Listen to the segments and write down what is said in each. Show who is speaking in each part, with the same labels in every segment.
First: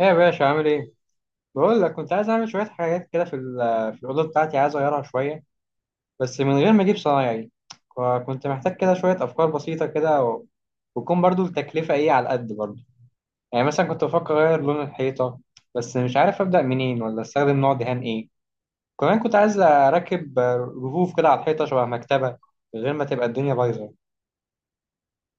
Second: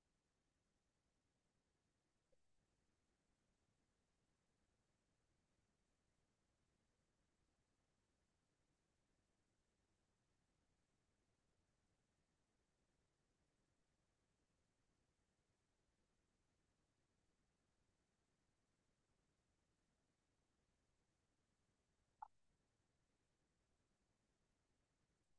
Speaker 1: ايه يا باشا عامل ايه؟ بقول لك كنت عايز اعمل شوية حاجات كده في الأوضة بتاعتي عايز اغيرها شوية، بس من غير ما اجيب صنايعي. كنت محتاج كده شوية أفكار بسيطة كده وتكون برضو التكلفة ايه على قد برضو. يعني مثلا كنت بفكر اغير لون الحيطة، بس مش عارف أبدأ منين ولا استخدم نوع دهان ايه. كمان كنت عايز اركب رفوف كده على الحيطة شبه مكتبة، من غير ما تبقى الدنيا بايظة.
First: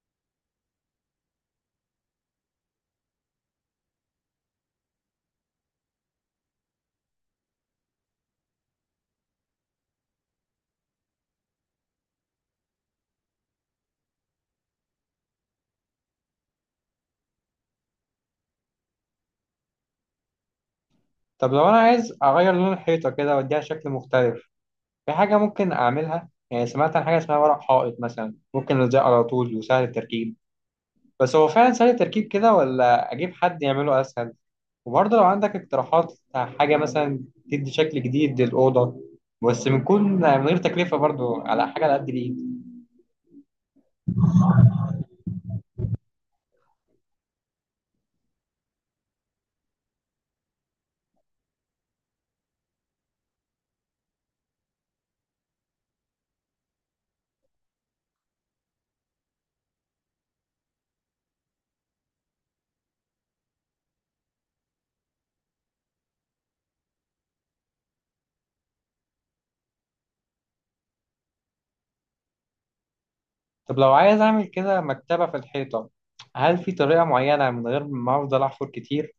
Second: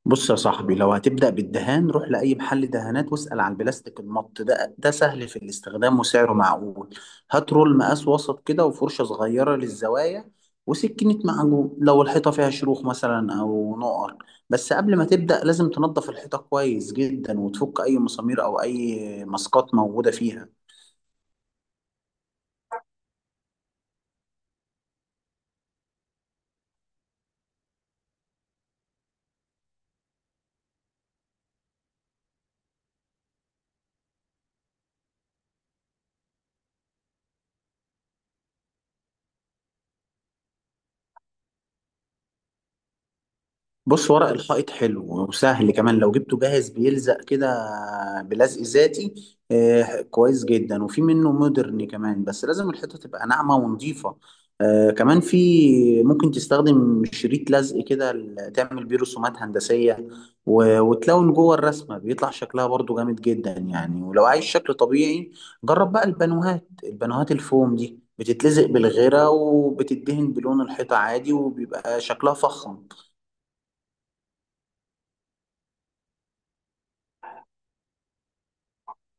Speaker 2: بص يا صاحبي، لو هتبدأ بالدهان روح لأي محل دهانات واسأل عن البلاستيك المط ده سهل في الاستخدام وسعره معقول. هات رول مقاس وسط كده وفرشة صغيرة للزوايا وسكينة معجون لو الحيطة فيها شروخ مثلا أو نقر. بس قبل ما تبدأ لازم تنظف الحيطة كويس جدا وتفك أي مسامير أو أي ماسكات موجودة فيها.
Speaker 1: طب لو انا عايز اغير لون الحيطة كده واديها شكل مختلف، في حاجة ممكن أعملها؟ يعني سمعت عن حاجة اسمها ورق حائط مثلا ممكن ألزقه على طول وسهل التركيب. بس هو فعلا سهل التركيب كده ولا أجيب حد يعمله أسهل؟ وبرضه لو عندك اقتراحات حاجة مثلا تدي شكل جديد للأوضة، بس بنكون من غير تكلفة، برضه على حاجة على قد الإيد.
Speaker 2: بص، ورق الحائط حلو وسهل كمان لو جبته جاهز بيلزق كده، بلزق ذاتي. آه، كويس جدا، وفي منه مودرن كمان بس لازم الحيطة تبقى ناعمة ونظيفة. آه، كمان في ممكن تستخدم شريط لزق كده تعمل بيه رسومات هندسية، و- وتلون جوه الرسمة بيطلع شكلها برضو جامد جدا، يعني ولو عايز شكل طبيعي جرب بقى البانوهات الفوم دي بتتلزق بالغيرة وبتدهن بلون الحيطة عادي وبيبقى شكلها فخم.
Speaker 1: طب لو عايز أعمل كده مكتبة في الحيطة، هل في طريقة معينة من غير ما أفضل أحفر كتير؟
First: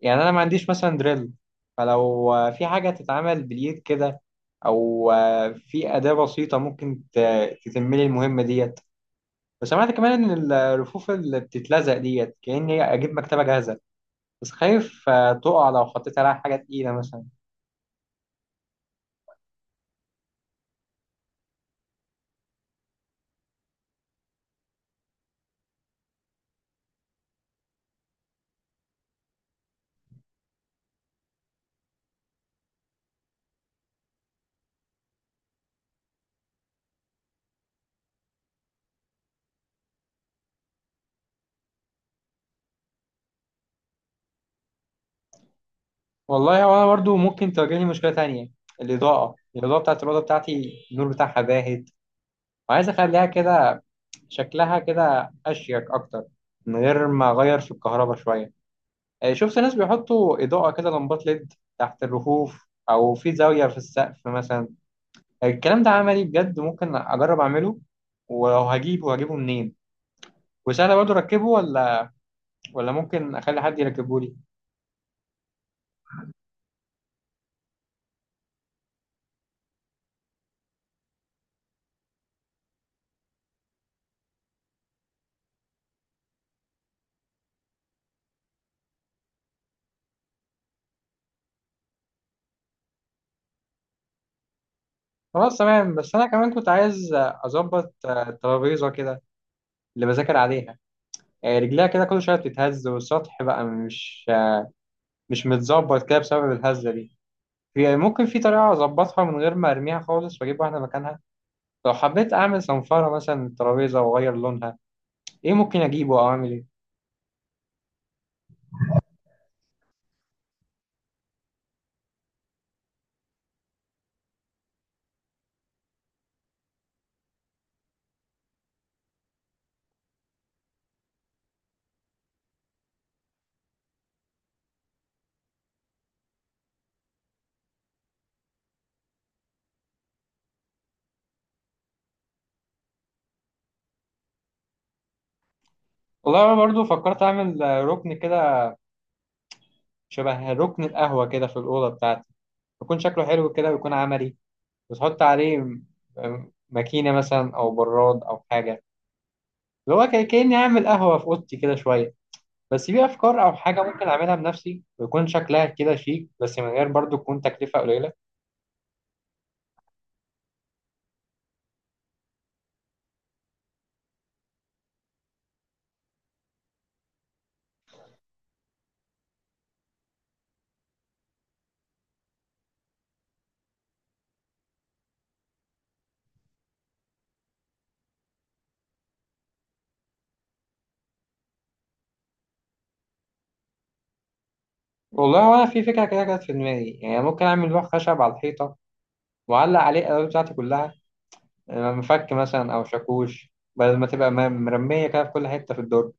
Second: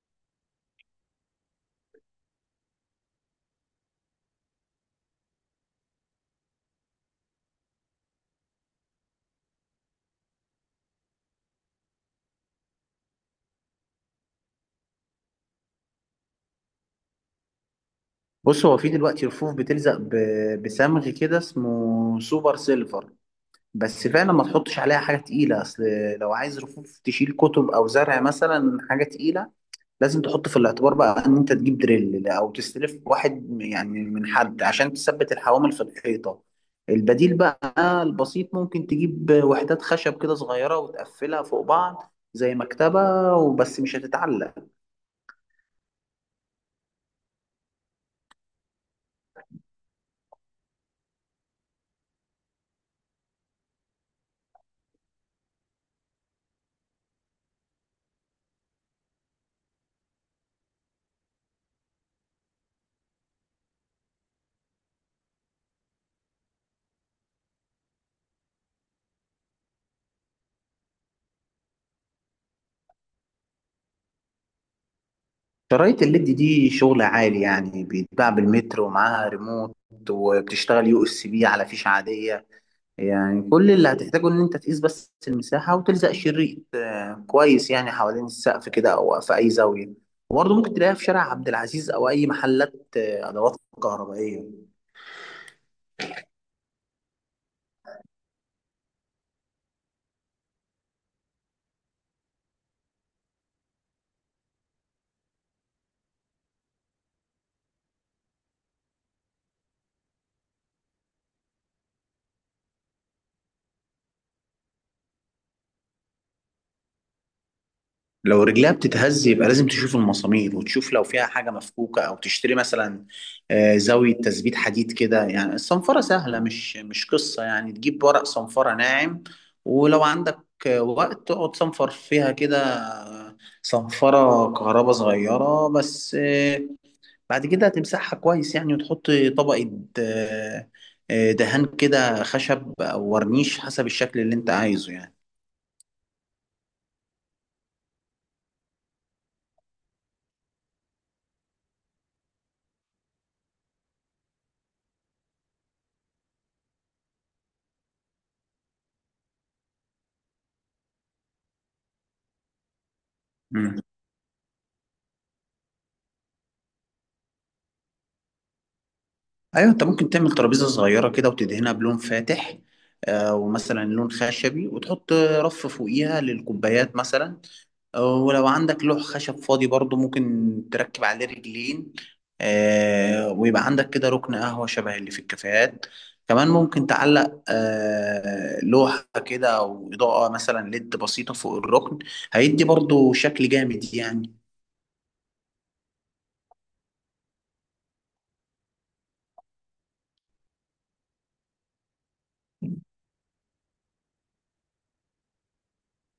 Speaker 1: يعني انا ما عنديش مثلا دريل. فلو في حاجه تتعمل باليد كده، او في اداه بسيطه ممكن تتم لي المهمه ديت. وسمعت كمان ان الرفوف اللي بتتلزق ديت كاني اجيب مكتبه جاهزه، بس خايف تقع لو حطيت عليها حاجه تقيله مثلا.
Speaker 2: بص هو في دلوقتي رفوف بتلزق بصمغ كده اسمه سوبر سيلفر. بس فعلا ما تحطش عليها حاجة تقيلة أصل. لو عايز رفوف تشيل كتب أو زرع مثلا حاجة تقيلة، لازم تحط في الاعتبار بقى إن أنت تجيب دريل أو تستلف واحد يعني من حد عشان تثبت الحوامل في الحيطة. البديل بقى البسيط ممكن تجيب وحدات خشب كده صغيرة وتقفلها فوق بعض زي مكتبة وبس، مش هتتعلق.
Speaker 1: والله وانا برضو ممكن تواجهني مشكله تانية. الاضاءه بتاعت الاوضه بتاعتي، النور بتاعها باهت، وعايز اخليها كده، شكلها كده اشيك اكتر، من غير ما اغير في الكهرباء شويه. شفت ناس بيحطوا إضاءة كده، لمبات ليد تحت الرفوف أو في زاوية في السقف مثلا. الكلام ده عملي بجد؟ ممكن أجرب أعمله؟ ولو هجيبه منين؟ وسهل برضه أركبه ولا ممكن أخلي حد يركبه لي؟
Speaker 2: شرايط الليد دي شغل عالي يعني، بيتباع بالمتر ومعاها ريموت وبتشتغل USB على فيش عادية. يعني كل اللي هتحتاجه ان انت تقيس بس المساحة وتلزق شريط كويس يعني حوالين السقف كده او في اي زاوية. وبرضه ممكن تلاقيها في شارع عبد العزيز او اي محلات ادوات كهربائية.
Speaker 1: خلاص تمام. بس أنا كمان كنت عايز أظبط الترابيزة كده، اللي بذاكر عليها. رجليها كده كل شوية بتتهز والسطح بقى مش متظبط كده بسبب الهزة دي. ممكن في طريقة أظبطها من غير ما أرميها خالص وأجيب واحدة مكانها؟ لو حبيت اعمل صنفرة مثلا ترابيزة واغير لونها، ايه ممكن اجيبه او اعمل ايه؟
Speaker 2: لو رجلها بتتهز يبقى لازم تشوف المسامير وتشوف لو فيها حاجة مفكوكة، أو تشتري مثلا زاوية تثبيت حديد كده. يعني الصنفرة سهلة، مش قصة، يعني تجيب ورق صنفرة ناعم ولو عندك وقت تقعد صنفر فيها كده، صنفرة كهرباء صغيرة بس. بعد كده هتمسحها كويس يعني وتحط طبقة آه، دهان كده خشب أو ورنيش حسب الشكل اللي أنت عايزه يعني.
Speaker 1: والله انا برضو فكرت اعمل ركن كده، شبه ركن القهوة كده في الأوضة بتاعتي، يكون شكله حلو كده ويكون عملي. وتحط عليه ماكينة مثلا او براد او حاجة، اللي هو كأني اعمل قهوة في أوضتي كده شوية. بس في افكار او حاجة ممكن اعملها بنفسي ويكون شكلها كده شيك، بس من غير برضو، تكون تكلفة قليلة؟
Speaker 2: ايوه، انت ممكن تعمل ترابيزه صغيره كده وتدهنها بلون فاتح، ومثلا لون خشبي، وتحط رف فوقيها للكوبايات مثلا. ولو عندك لوح خشب فاضي برضو ممكن تركب عليه رجلين، ويبقى عندك كده ركن قهوه شبه اللي في الكافيهات. كمان ممكن تعلق لوحه كده او اضاءه مثلا ليد بسيطه فوق الركن. هيدي برضو شكل جامد يعني.
Speaker 1: والله وانا في فكرة كده كانت في دماغي، يعني ممكن اعمل لوح خشب على الحيطة وأعلق عليه الألوان بتاعتي كلها، يبقى مفك مثلا أو شاكوش، بدل ما تبقى مرمية كده في كل حتة في الدرج.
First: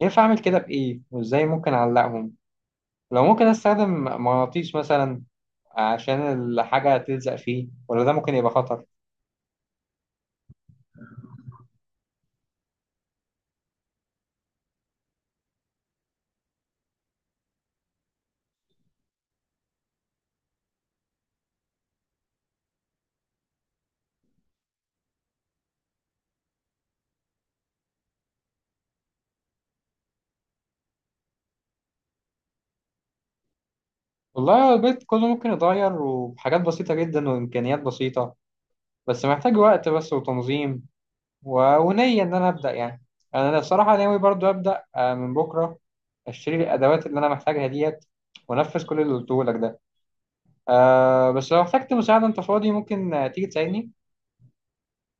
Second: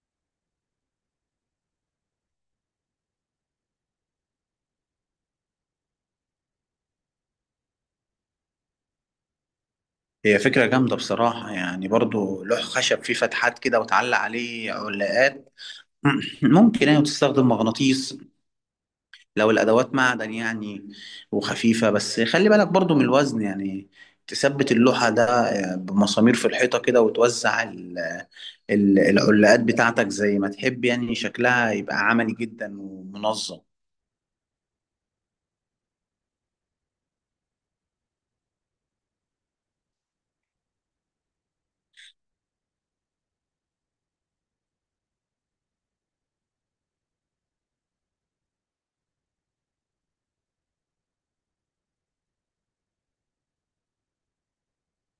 Speaker 1: ينفع أعمل كده بإيه، وإزاي ممكن أعلقهم؟ لو ممكن أستخدم مغناطيس مثلا عشان الحاجة تلزق فيه، ولا ده ممكن يبقى خطر؟
Speaker 2: هي فكرة جامدة بصراحة، يعني برضو لوح خشب فيه فتحات كده وتعلق عليه علاقات. ممكن يعني تستخدم مغناطيس لو الأدوات معدن يعني وخفيفة، بس خلي بالك برضو من الوزن يعني. تثبت اللوحة ده بمسامير في الحيطة كده وتوزع العلاقات بتاعتك زي ما تحب، يعني شكلها يبقى عملي جدا ومنظم.
Speaker 1: والله البيت كله ممكن يتغير، وبحاجات بسيطة جدا وإمكانيات بسيطة، بس محتاج وقت بس وتنظيم، ونية إن أنا أبدأ يعني. يعني أنا الصراحة ناوي برضو أبدأ من بكرة، أشتري الأدوات اللي أنا محتاجها ديت وأنفذ كل اللي قلته لك ده. بس لو احتجت مساعدة، أنت فاضي ممكن تيجي تساعدني؟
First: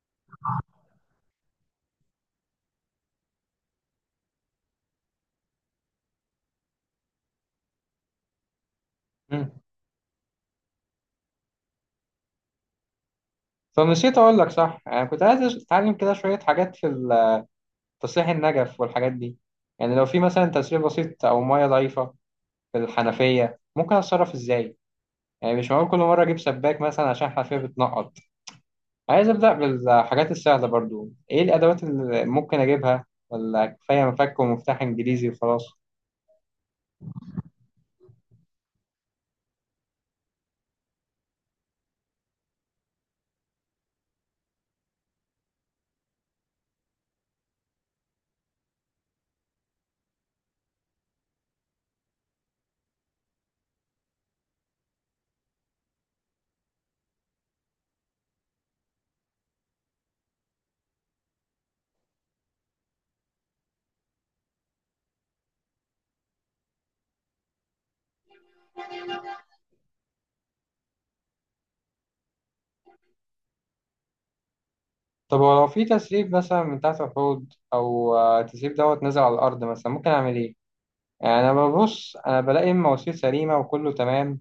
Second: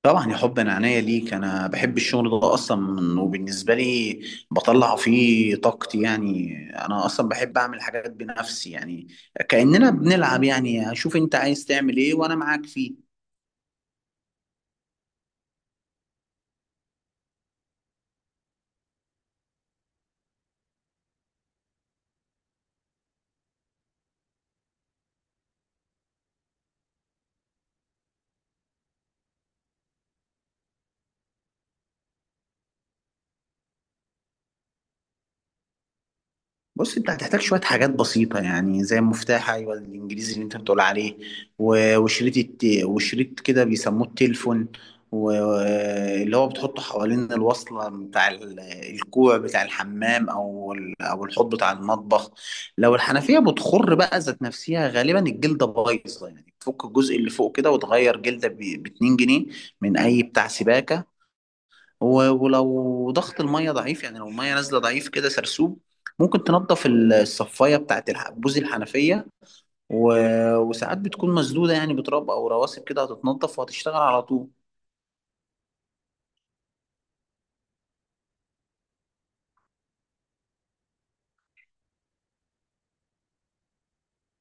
Speaker 2: طبعا يا حب، انا عينيا ليك. انا بحب الشغل ده اصلا وبالنسبه لي بطلع فيه طاقتي يعني. انا اصلا بحب اعمل حاجات بنفسي يعني
Speaker 1: مم.
Speaker 2: كاننا بنلعب. يعني شوف انت عايز تعمل ايه وانا معاك فيه.
Speaker 1: فنسيت أقول لك، صح، أنا كنت عايز أتعلم كده شوية حاجات تصليح النجف والحاجات دي. يعني لو في مثلا تسريب بسيط أو مية ضعيفة في الحنفية، ممكن أتصرف إزاي؟ يعني مش معقول كل مرة أجيب سباك مثلا عشان الحنفية بتنقط. عايز أبدأ بالحاجات السهلة، برضو إيه الأدوات اللي ممكن أجيبها؟ ولا كفاية مفك ومفتاح إنجليزي وخلاص؟
Speaker 2: بص انت هتحتاج شويه حاجات بسيطه يعني زي المفتاح، ايوه، الانجليزي اللي انت بتقول عليه، و- وشريط الت... وشريط كده بيسموه التليفون، واللي هو بتحطه حوالين الوصله بتاع الكوع بتاع الحمام او الحوض بتاع المطبخ. لو الحنفيه بتخر بقى ذات نفسها، غالبا الجلده بايظه يعني. تفك الجزء اللي فوق كده وتغير جلده ب 2 جنيه من اي بتاع سباكه. و- ولو ضغط الميه ضعيف، يعني لو الميه نازله ضعيف كده سرسوب، ممكن تنضف الصفايه بتاعت بوز الحنفيه. و... وساعات بتكون مسدوده يعني بتراب او رواسب كده، هتتنضف وهتشتغل على طول.
Speaker 1: طب ولو في تسريب مثلا من تحت الحوض أو تسريب دوت نزل على الأرض مثلا، ممكن أعمل إيه؟ يعني انا ببص انا بلاقي المواسير سليمه وكله تمام،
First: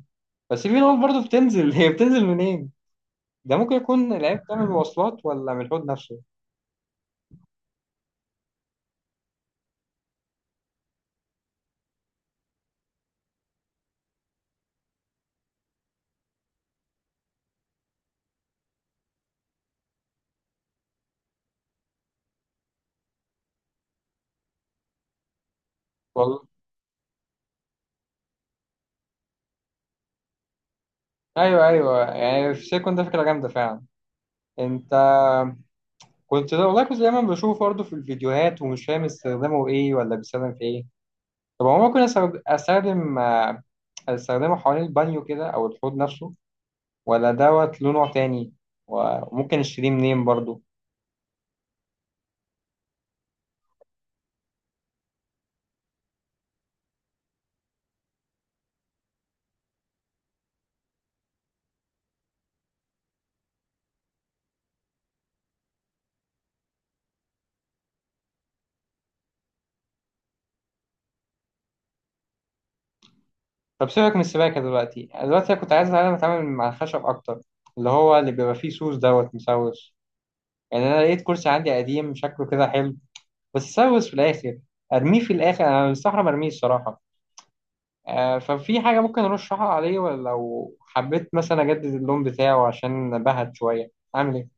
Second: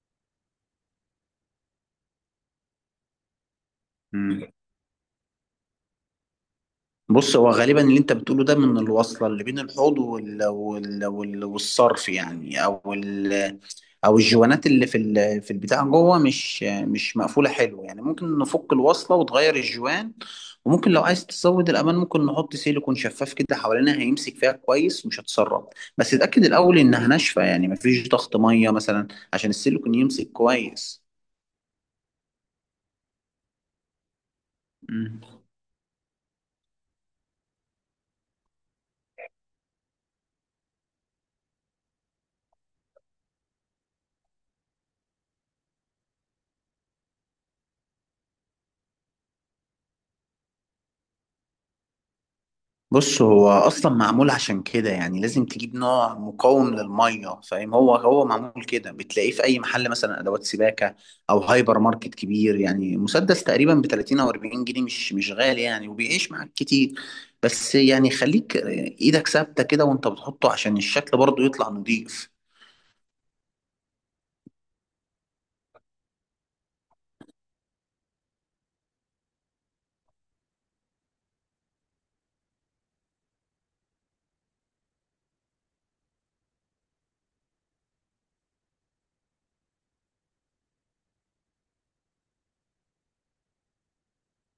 Speaker 1: بس في نقط برضه بتنزل هي بتنزل منين؟ ده ممكن يكون العيب ده من المواصلات ولا من الحوض نفسه؟
Speaker 2: بص هو غالبا اللي انت بتقوله ده من الوصله اللي بين الحوض وال... وال... وال... والصرف يعني، او الجوانات اللي في البتاع جوه مش مقفوله حلو يعني. ممكن نفك الوصله وتغير الجوان، وممكن لو عايز تزود الامان ممكن نحط سيليكون شفاف كده حوالينها، هيمسك فيها كويس ومش هتسرب. بس اتاكد
Speaker 1: والله،
Speaker 2: الاول انها ناشفه، يعني مفيش ضغط ميه مثلا عشان السيليكون يمسك كويس.
Speaker 1: ايوه ايوه، يعني في سيكون ده فكره جامده فعلا. انت
Speaker 2: مم.
Speaker 1: كنت ده، والله كنت دايما بشوفه برضه في الفيديوهات ومش فاهم استخدامه ايه ولا بيستخدم في ايه. طب هو ممكن استخدمه حوالين البانيو كده او الحوض نفسه، ولا دوت له نوع تاني؟ وممكن اشتريه منين برضه؟
Speaker 2: بص هو اصلا معمول عشان كده، يعني لازم تجيب نوع مقاوم للميه فاهم. هو معمول كده، بتلاقيه في اي محل مثلا ادوات سباكه او هايبر ماركت كبير، يعني مسدس تقريبا ب 30 او 40 جنيه، مش غالي يعني وبيعيش معاك كتير. بس يعني خليك ايدك ثابته كده وانت بتحطه عشان الشكل برضه يطلع نضيف.
Speaker 1: طب سيبك من السباكة دلوقتي أنا كنت عايز أتعلم أتعامل مع الخشب أكتر، اللي هو اللي بيبقى فيه سوس دوت مسوس. يعني أنا لقيت كرسي عندي قديم شكله كده حلو، بس سوس في الآخر. أرميه في الآخر؟ أنا مستحرم أرميه الصراحة. ففي حاجة ممكن أرشحها عليه؟ ولا لو حبيت مثلا أجدد اللون بتاعه عشان بهت شوية، أعمل إيه؟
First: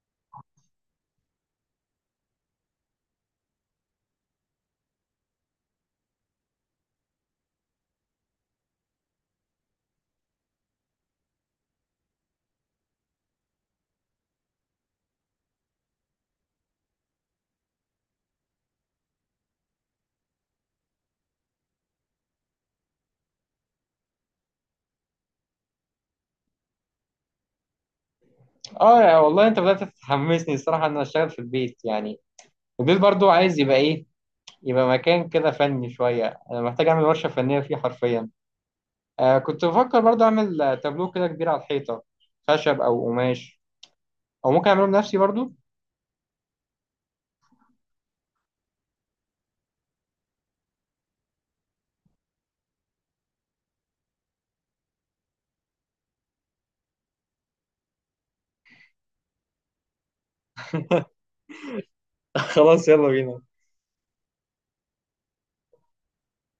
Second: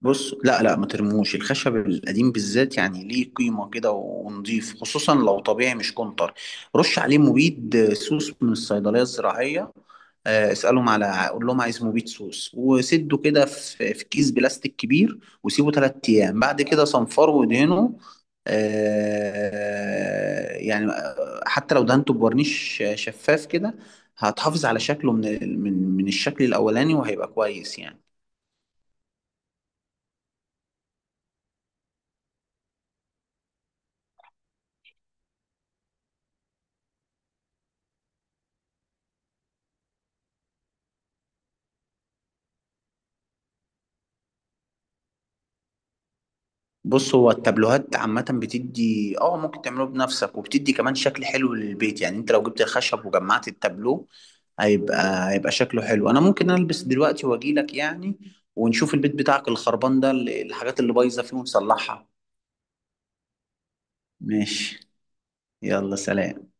Speaker 2: بص لا لا، ما ترموش الخشب القديم بالذات، يعني ليه قيمة كده ونضيف، خصوصا لو طبيعي مش كونتر. رش عليه مبيد سوس من الصيدلية الزراعية. اسألهم، على قول لهم عايز مبيد سوس، وسده كده في كيس بلاستيك كبير وسيبه 3 أيام، بعد كده صنفره وادهنه. يعني حتى لو دهنته بورنيش شفاف كده، هتحافظ على شكله من الشكل الأولاني وهيبقى كويس يعني.
Speaker 1: يا والله أنت بدأت تحمسني الصراحة، إن أنا أشتغل في البيت يعني. البيت برضو عايز يبقى إيه؟ يبقى مكان كده فني شوية. أنا محتاج أعمل ورشة فنية فيه حرفيا. كنت بفكر برضه اعمل تابلو كده كبير على الحيطه، خشب او قماش، او ممكن اعمله بنفسي برضه.
Speaker 2: بص هو التابلوهات عامة بتدي ممكن تعمله بنفسك وبتدي كمان شكل حلو للبيت يعني. انت لو جبت الخشب وجمعت التابلو هيبقى شكله حلو. انا ممكن البس دلوقتي واجيلك يعني، ونشوف البيت بتاعك الخربان ده، الحاجات اللي بايظة فيه ونصلحها.
Speaker 1: خلاص يلا بينا.
Speaker 2: ماشي. يلا سلام.